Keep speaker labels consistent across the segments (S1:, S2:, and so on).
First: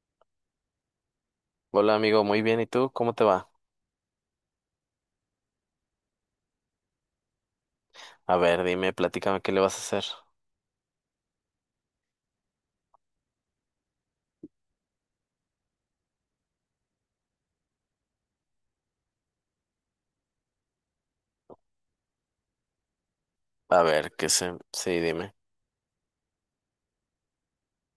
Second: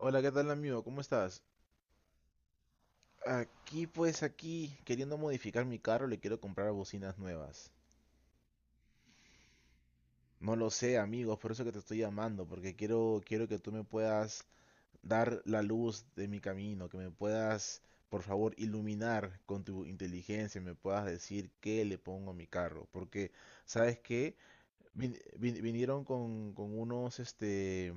S1: Hola, ¿qué tal amigo? ¿Cómo estás?
S2: Hola amigo, muy bien. ¿Y tú? ¿Cómo te va?
S1: Aquí pues aquí, queriendo modificar mi carro, le quiero comprar bocinas nuevas.
S2: A ver, dime, platícame qué le vas a hacer.
S1: No lo sé, amigos, por eso que te estoy llamando, porque quiero que tú me puedas dar la luz de mi camino, que me puedas, por favor, iluminar con tu inteligencia, me puedas decir qué le pongo a mi carro, porque
S2: A
S1: ¿sabes
S2: ver,
S1: qué?
S2: sí,
S1: Vin-
S2: dime.
S1: vin- vinieron con unos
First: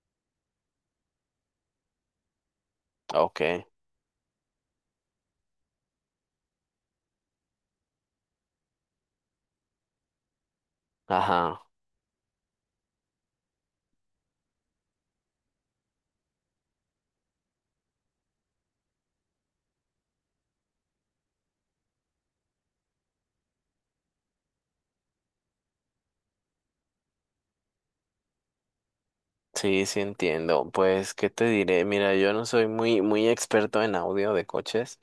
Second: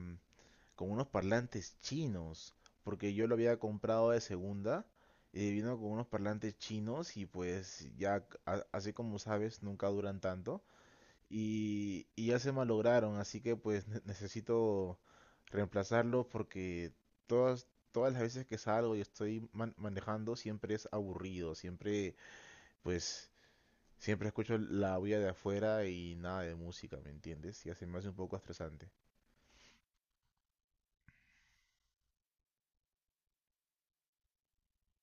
S1: con unos parlantes chinos, porque yo lo
S2: Ok.
S1: había comprado de segunda y vino con unos parlantes chinos y pues ya, así como sabes, nunca duran tanto
S2: Ajá.
S1: y, ya se malograron, así que pues necesito reemplazarlos porque todas, todas las veces que salgo y estoy manejando siempre es aburrido, siempre pues siempre escucho la bulla de afuera y nada de música, ¿me entiendes? Y así me hace un poco estresante.
S2: Sí, sí entiendo. Pues, ¿qué te diré? Mira, yo no soy muy, muy experto en audio de coches,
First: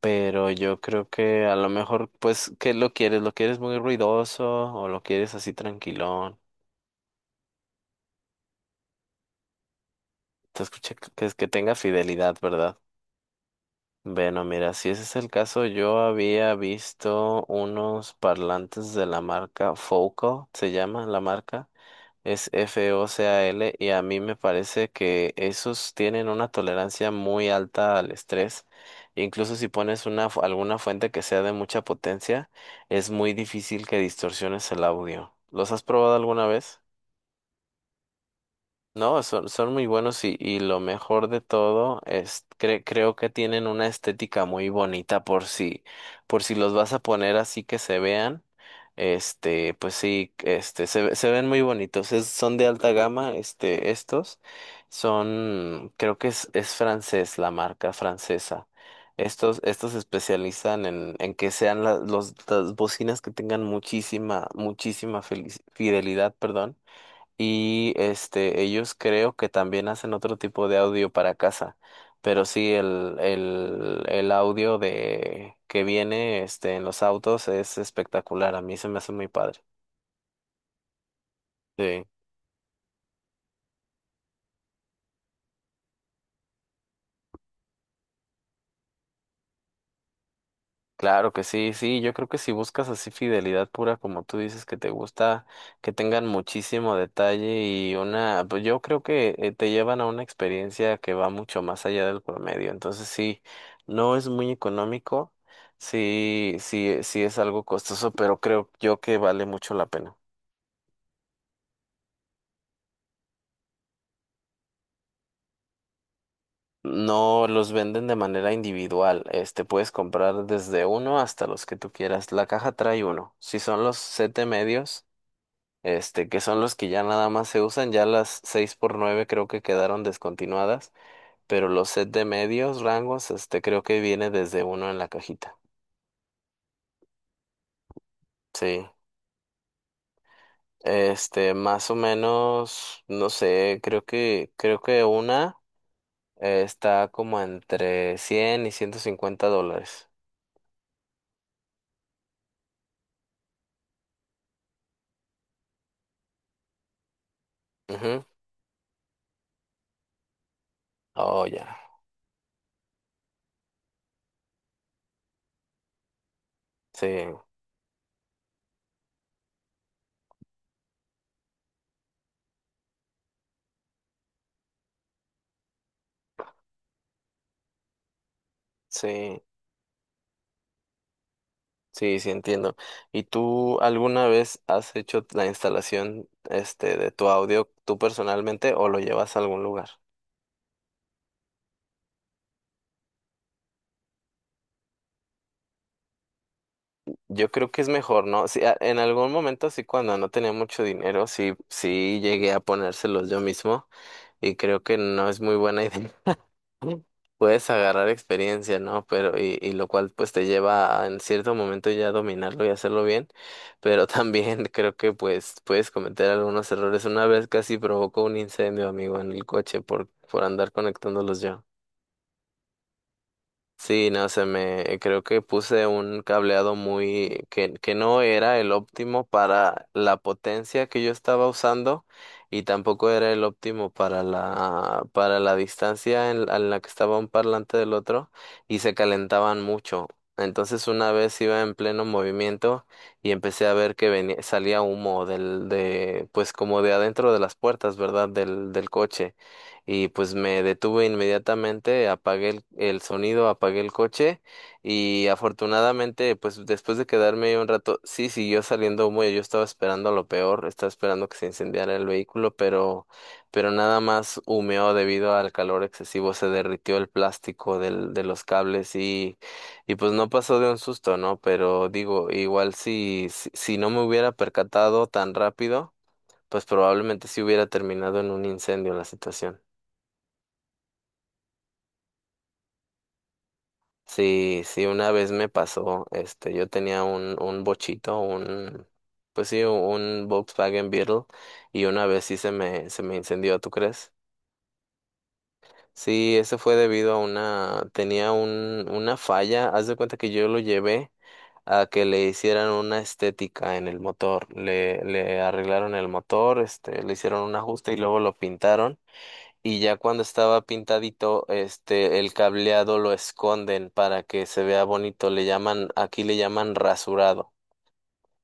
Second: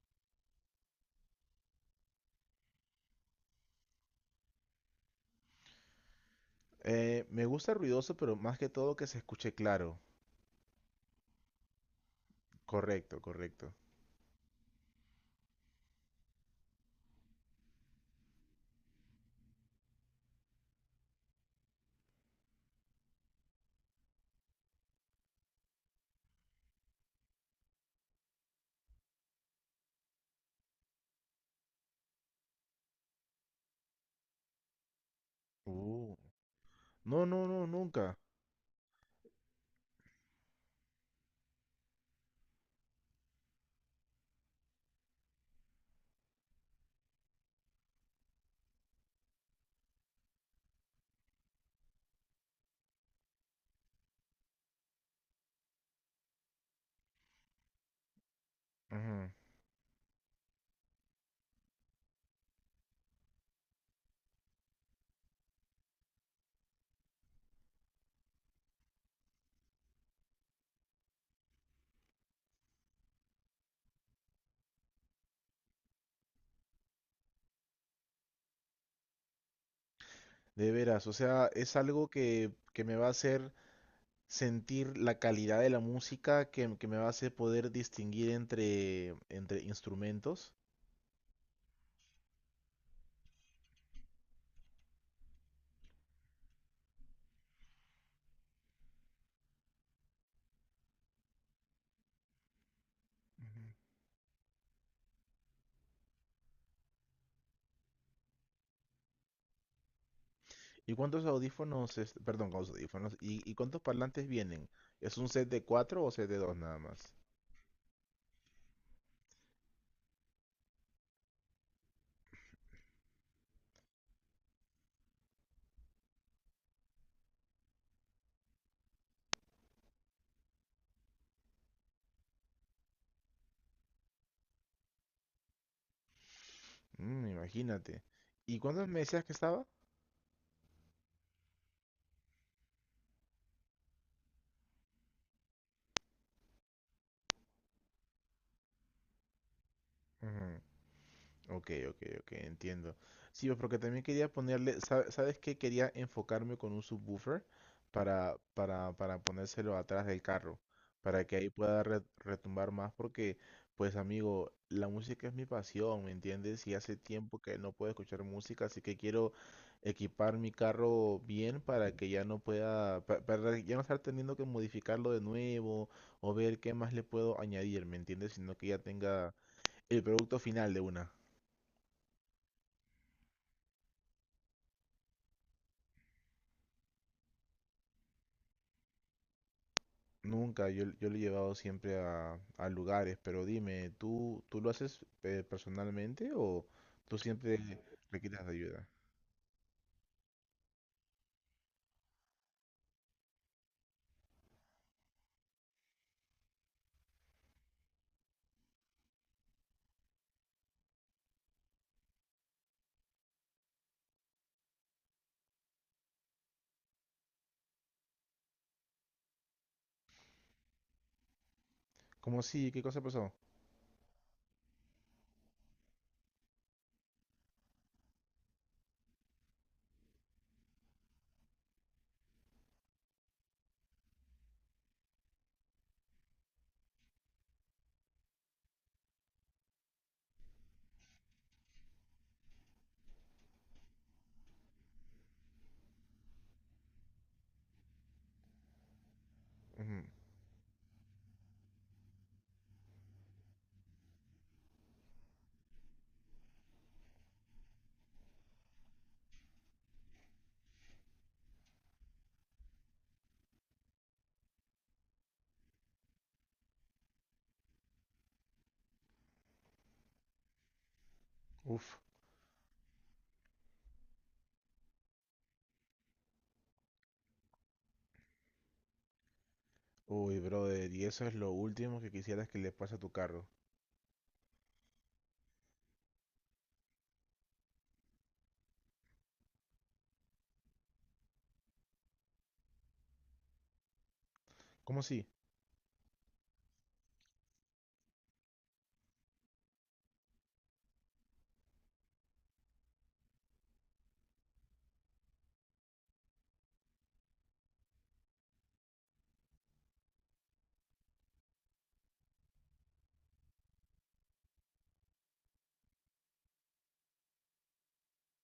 S2: pero yo creo que a lo mejor, pues, ¿qué lo quieres? ¿Lo quieres muy ruidoso o lo quieres así tranquilón?
S1: Me gusta ruidoso, pero más que todo que se escuche claro.
S2: Te escuché que tenga fidelidad, ¿verdad?
S1: Correcto, correcto.
S2: Bueno, mira, si ese es el caso, yo había visto unos parlantes de la marca Focal, se llama la marca, es Focal, y a mí me parece que esos tienen una tolerancia muy alta al estrés. Incluso si pones alguna fuente que sea de mucha potencia, es muy difícil que distorsiones el audio. ¿Los has
S1: Uh,
S2: probado alguna vez?
S1: No, no, no, nunca.
S2: No, son muy buenos, y lo mejor de todo es creo que tienen una estética muy bonita por si los vas a poner así que se vean. Pues sí, se ven muy bonitos. Son de alta gama, estos son creo que es francés, la marca francesa.
S1: Ujú.
S2: Estos se especializan en que sean la- los las bocinas, que tengan muchísima muchísima fidelidad, perdón, y ellos creo que también hacen otro tipo de audio para casa. Pero sí, el audio de que viene en los autos es espectacular. A mí se me hace muy padre.
S1: De veras, o sea, es
S2: Sí.
S1: algo que me va a hacer sentir la calidad de la música, que me va a hacer poder distinguir entre, entre instrumentos.
S2: Claro que sí, sí, yo creo que si buscas así fidelidad pura, como tú dices, que te gusta, que tengan muchísimo detalle y una, pues yo creo que te llevan a una experiencia que va mucho más allá del promedio. Entonces sí,
S1: Ujú.
S2: no es muy económico, sí, sí, sí es algo costoso, pero creo yo que vale mucho la pena.
S1: ¿Y cuántos audífonos, perdón, cuántos audífonos? Y cuántos parlantes vienen? ¿Es un set de cuatro o set de dos nada más?
S2: No los venden de manera individual, puedes comprar desde uno hasta los que tú quieras. La caja trae uno. Si son los siete medios, que son los que ya nada más se usan. Ya las 6x9 creo que quedaron descontinuadas, pero los set de medios rangos, creo que viene desde uno en la cajita.
S1: Mm, imagínate. ¿Y cuántos
S2: Sí.
S1: me decías que estaba?
S2: Más o menos, no sé, creo que una está como entre 100 y $150.
S1: Ok, ok, ok, entiendo. Sí, pues, porque también quería ponerle, ¿sabes qué? Quería enfocarme con un subwoofer
S2: Ujú.
S1: para ponérselo atrás del carro, para que
S2: Oh,
S1: ahí
S2: ya.
S1: pueda retumbar más, porque, pues amigo, la música es mi pasión, ¿me entiendes? Y hace
S2: Sí,
S1: tiempo que no puedo escuchar música, así que quiero equipar mi carro bien para que ya no pueda, para ya no estar teniendo que modificarlo de nuevo o ver qué más le puedo añadir, ¿me entiendes? Sino que ya tenga
S2: sí.
S1: el producto final de una.
S2: Sí, sí entiendo. ¿Y tú alguna vez has hecho la instalación de tu audio tú personalmente o lo llevas a algún lugar?
S1: Nunca, yo lo he llevado siempre a lugares, pero dime, ¿tú lo haces personalmente o tú
S2: Yo
S1: siempre
S2: creo que es
S1: le
S2: mejor,
S1: quitas
S2: ¿no?
S1: de
S2: Sí,
S1: ayuda?
S2: en algún momento sí, cuando no tenía mucho dinero, sí llegué a ponérselos yo mismo, y creo que no es muy buena idea. Puedes agarrar experiencia, ¿no? Pero, y lo cual pues te lleva a, en cierto momento, ya dominarlo y hacerlo bien, pero también creo que pues puedes cometer algunos errores. Una vez casi provocó un incendio, amigo, en el coche por, andar conectándolos yo.
S1: ¿Cómo sí? ¿Qué cosa pasó?
S2: Sí, no sé, me creo que puse un cableado muy, que no era el óptimo para la potencia que yo estaba usando, y tampoco era el óptimo para la distancia en la que estaba un parlante del otro, y se calentaban mucho. Entonces, una vez iba en pleno movimiento y empecé a ver que salía humo del de, pues, como de adentro de las puertas, ¿verdad? Del coche,
S1: Ujú.
S2: y pues me detuve inmediatamente, apagué el sonido, apagué el coche, y afortunadamente, pues después de quedarme ahí un rato, sí, siguió saliendo humo, y yo estaba esperando lo peor, estaba esperando que se incendiara el vehículo, pero, nada más humeó debido al calor excesivo. Se derritió el plástico de los cables, y pues no pasó de un susto, ¿no? Pero
S1: Uf,
S2: digo, igual, si no me hubiera percatado tan rápido, pues probablemente sí hubiera terminado en un incendio la situación.
S1: uy, brother, y eso es lo último que quisieras que le pase a tu carro.
S2: Sí, sí, una vez me pasó, yo tenía un, bochito, pues sí, un Volkswagen Beetle, y una vez sí se me incendió, ¿tú crees?
S1: ¿Cómo sí?
S2: Sí, eso fue debido a tenía una falla. Haz de cuenta que yo lo llevé a que le hicieran una estética en el motor, le arreglaron el motor, le hicieron un ajuste y luego lo pintaron, y ya cuando estaba pintadito, el cableado lo esconden para que se vea bonito. Le llaman, aquí le llaman rasurado.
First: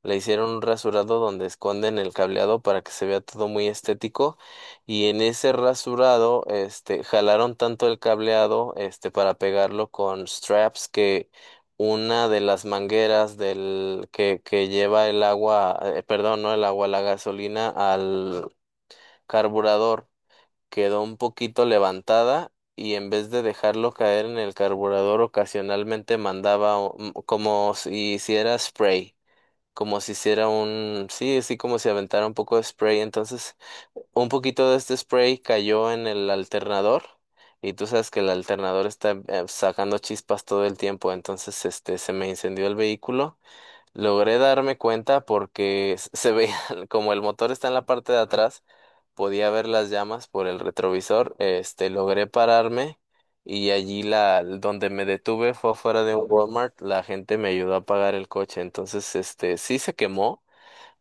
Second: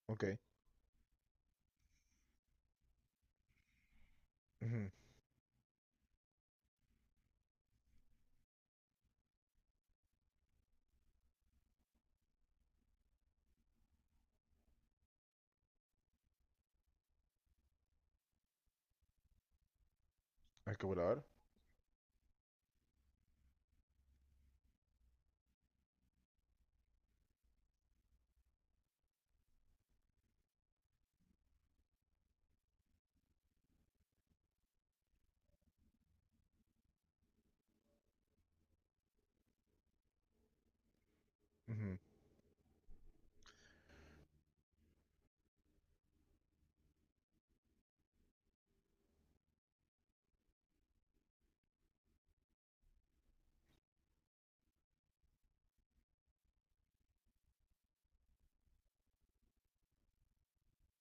S2: Le
S1: Ok,
S2: hicieron un rasurado donde esconden el cableado para que se vea todo muy estético.
S1: ujú.
S2: Y en ese rasurado, jalaron tanto el cableado, para pegarlo con straps, que una de las mangueras del, que lleva el agua, perdón, no el agua, la gasolina al carburador,
S1: ¿Al
S2: quedó un
S1: carburador?
S2: poquito levantada, y en vez de dejarlo caer en el carburador ocasionalmente mandaba como si hiciera spray, como si hiciera sí, así, como si aventara un poco de spray. Entonces, un poquito de este spray cayó en el alternador, y tú sabes que el alternador está, sacando chispas todo el tiempo, entonces
S1: Ujú.
S2: se me incendió el vehículo. Logré darme cuenta porque se veía como el motor está en la parte de atrás, podía ver las llamas por el retrovisor. Logré pararme, y allí donde me detuve fue afuera de un Walmart. La gente me ayudó a apagar el coche. Entonces, sí se quemó,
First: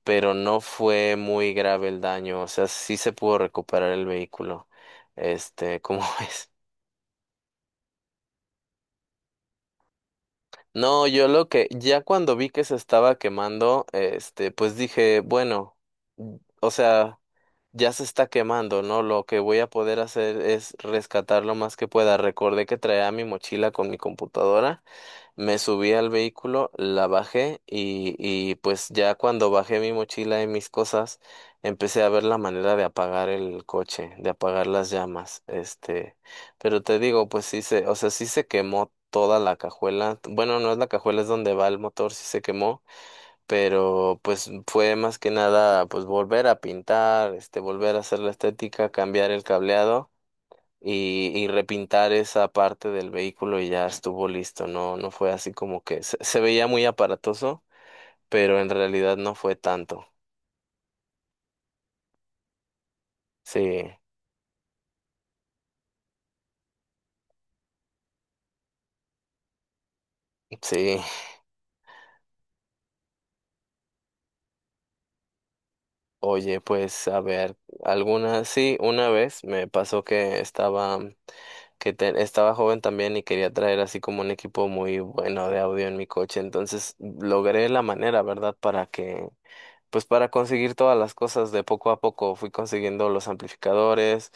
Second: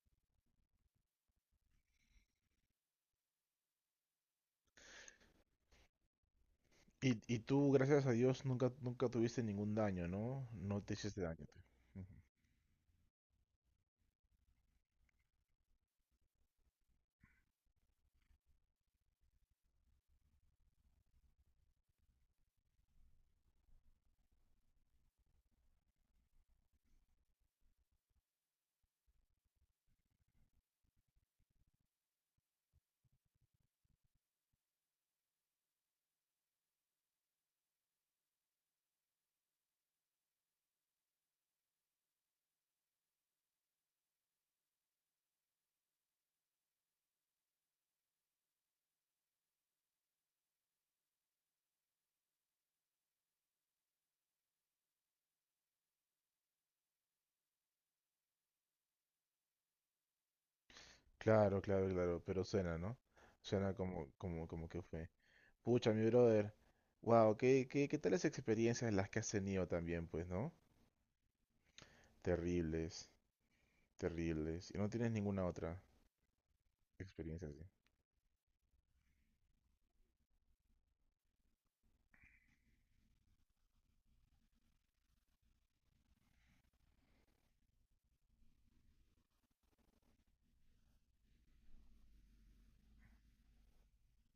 S2: pero no fue muy grave el daño, o sea, sí se pudo recuperar el vehículo. ¿Cómo ves?
S1: Y tú, gracias a Dios, nunca, nunca tuviste ningún daño, ¿no? No te
S2: No,
S1: hiciste daño.
S2: ya
S1: Ujú.
S2: cuando vi que se estaba quemando, pues dije, bueno, o sea, ya se está quemando, ¿no? Lo que voy a poder hacer es rescatar lo más que pueda. Recordé que traía mi mochila con mi computadora, me subí al vehículo, la bajé, y pues ya cuando bajé mi mochila y mis cosas, empecé a ver la manera de apagar el coche, de apagar las llamas. Pero te digo, pues o sea, sí se quemó toda la cajuela. Bueno, no es la cajuela, es donde va el motor. Sí se quemó, pero pues fue más que nada pues volver a pintar, volver a hacer la estética, cambiar el cableado, y repintar esa parte del vehículo, y ya estuvo listo. No, no fue así como que se veía muy aparatoso, pero en realidad no fue tanto.
S1: Claro, claro, claro, pero suena, ¿no? Suena
S2: Sí,
S1: como, como, como que fue. Pucha, mi brother. Wow, ¿qué, qué, qué tales experiencias las que has tenido también, pues, ¿no?
S2: sí.
S1: Terribles, terribles. Y no tienes ninguna otra
S2: Oye, pues, a
S1: experiencia
S2: ver,
S1: así.
S2: alguna, sí, una vez me pasó que estaba, que estaba joven también, y quería traer así como un equipo muy bueno de audio en mi coche. Entonces logré la manera, ¿verdad? Pues para conseguir todas las cosas de poco a poco, fui consiguiendo los amplificadores,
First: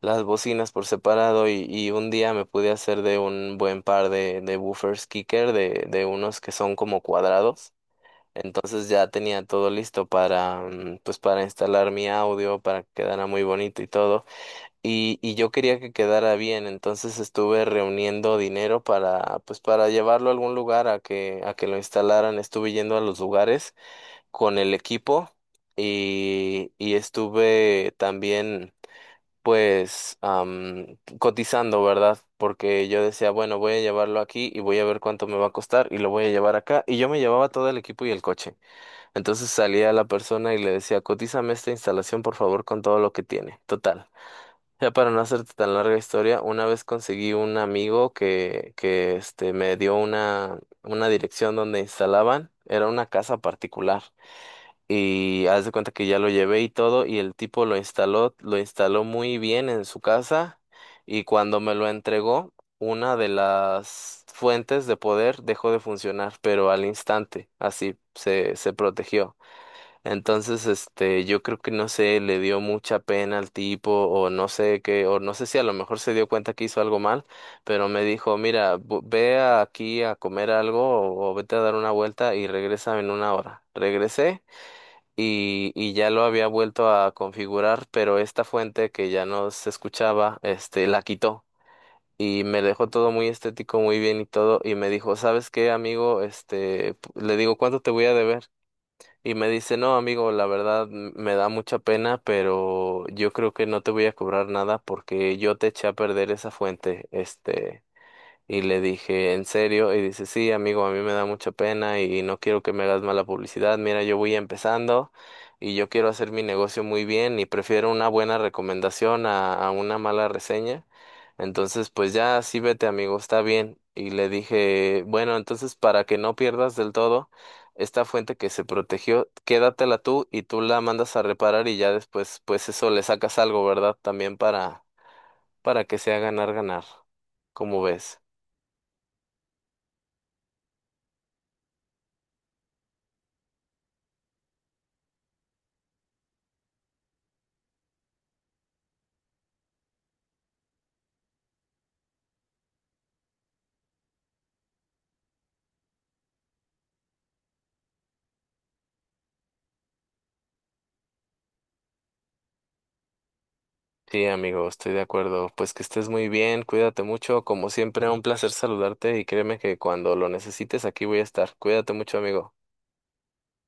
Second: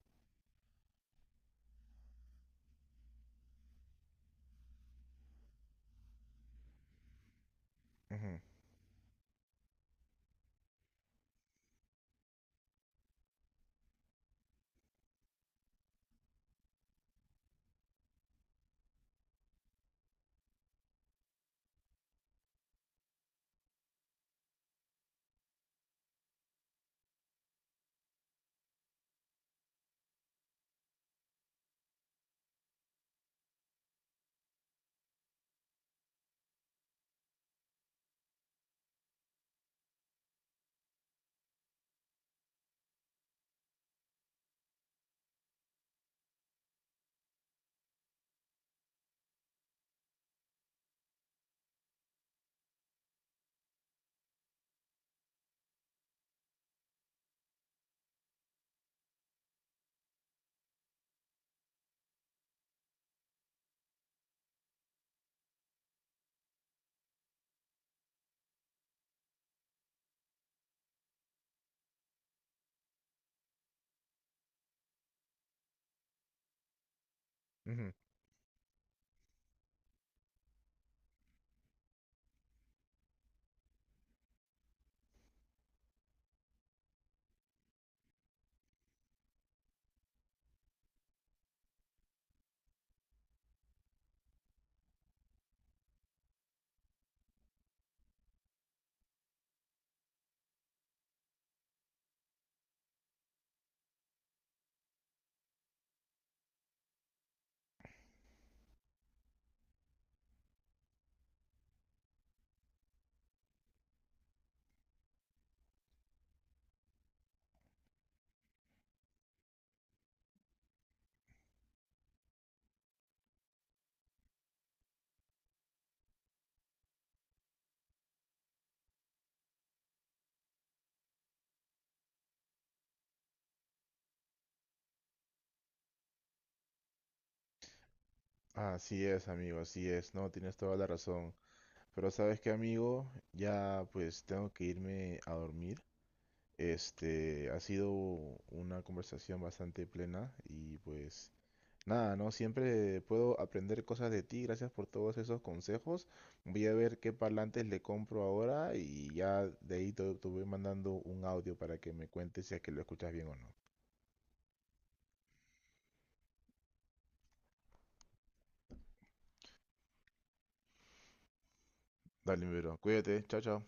S2: las bocinas por separado, y, un día me pude hacer de un buen par de, woofers kicker, de unos que son como cuadrados.
S1: Ujú,
S2: Entonces ya tenía todo listo para, pues para instalar mi audio, para que quedara muy bonito y todo. Y yo quería que quedara bien, entonces estuve reuniendo dinero para, pues para llevarlo a algún lugar a que, lo instalaran. Estuve yendo a los lugares con el equipo, y estuve también, pues, cotizando, ¿verdad? Porque yo decía, bueno, voy a llevarlo aquí y voy a ver cuánto me va a costar, y lo voy a llevar acá. Y yo me llevaba todo el equipo y el coche. Entonces salía la persona y le decía, cotízame esta instalación por favor, con todo lo que tiene. Total. Ya, para no hacerte tan larga historia, una vez conseguí un amigo, que me dio una dirección donde instalaban. Era una casa particular. Y haz de cuenta que ya lo llevé y todo, y el tipo lo instaló muy bien en su casa. Y cuando me lo entregó, una de las fuentes de poder dejó de funcionar, pero al instante, así se protegió. Entonces, yo creo que no sé, le dio mucha pena al tipo, o no sé qué, o no sé si a lo mejor se dio cuenta que hizo algo mal, pero
S1: ujú.
S2: me dijo, mira, aquí a comer algo, o vete a dar una vuelta y regresa en una hora. Regresé, y ya lo había vuelto a configurar, pero esta fuente que ya no se escuchaba, la quitó. Y me dejó todo muy estético, muy bien y todo, y me dijo, ¿sabes qué, amigo? Le digo, ¿cuánto te voy a deber? Y me dice, no, amigo, la verdad, me da mucha pena, pero yo creo que no te voy a cobrar nada, porque yo te eché a perder esa fuente. Y le dije, ¿en serio? Y dice, sí, amigo, a mí me da mucha pena y no quiero que me hagas mala publicidad. Mira, yo voy empezando, y yo quiero hacer mi negocio muy bien, y prefiero una buena recomendación a una mala reseña. Entonces, pues ya, sí, vete, amigo, está bien. Y le dije, bueno, entonces, para que no pierdas del todo esta fuente que se protegió, quédatela tú y tú la mandas a reparar, y ya después, pues, eso, le sacas algo, ¿verdad? También para que sea ganar, ganar. ¿Cómo ves?
S1: Así es, amigo, así es. No, tienes toda la razón. Pero sabes qué, amigo, ya pues tengo que irme a dormir. Ha sido una conversación bastante plena y pues nada, ¿no? Siempre puedo aprender cosas de ti. Gracias por todos esos consejos. Voy a ver qué parlantes le compro ahora y ya de ahí te, te voy mandando un audio para que me cuentes si es que lo escuchas bien o no.
S2: Sí, amigo, estoy de acuerdo. Pues que estés muy bien, cuídate mucho. Como siempre, un placer saludarte, y créeme que cuando lo necesites aquí voy a estar. Cuídate mucho,
S1: Dale,
S2: amigo.
S1: mi bro. Cuídate. Chao, chao.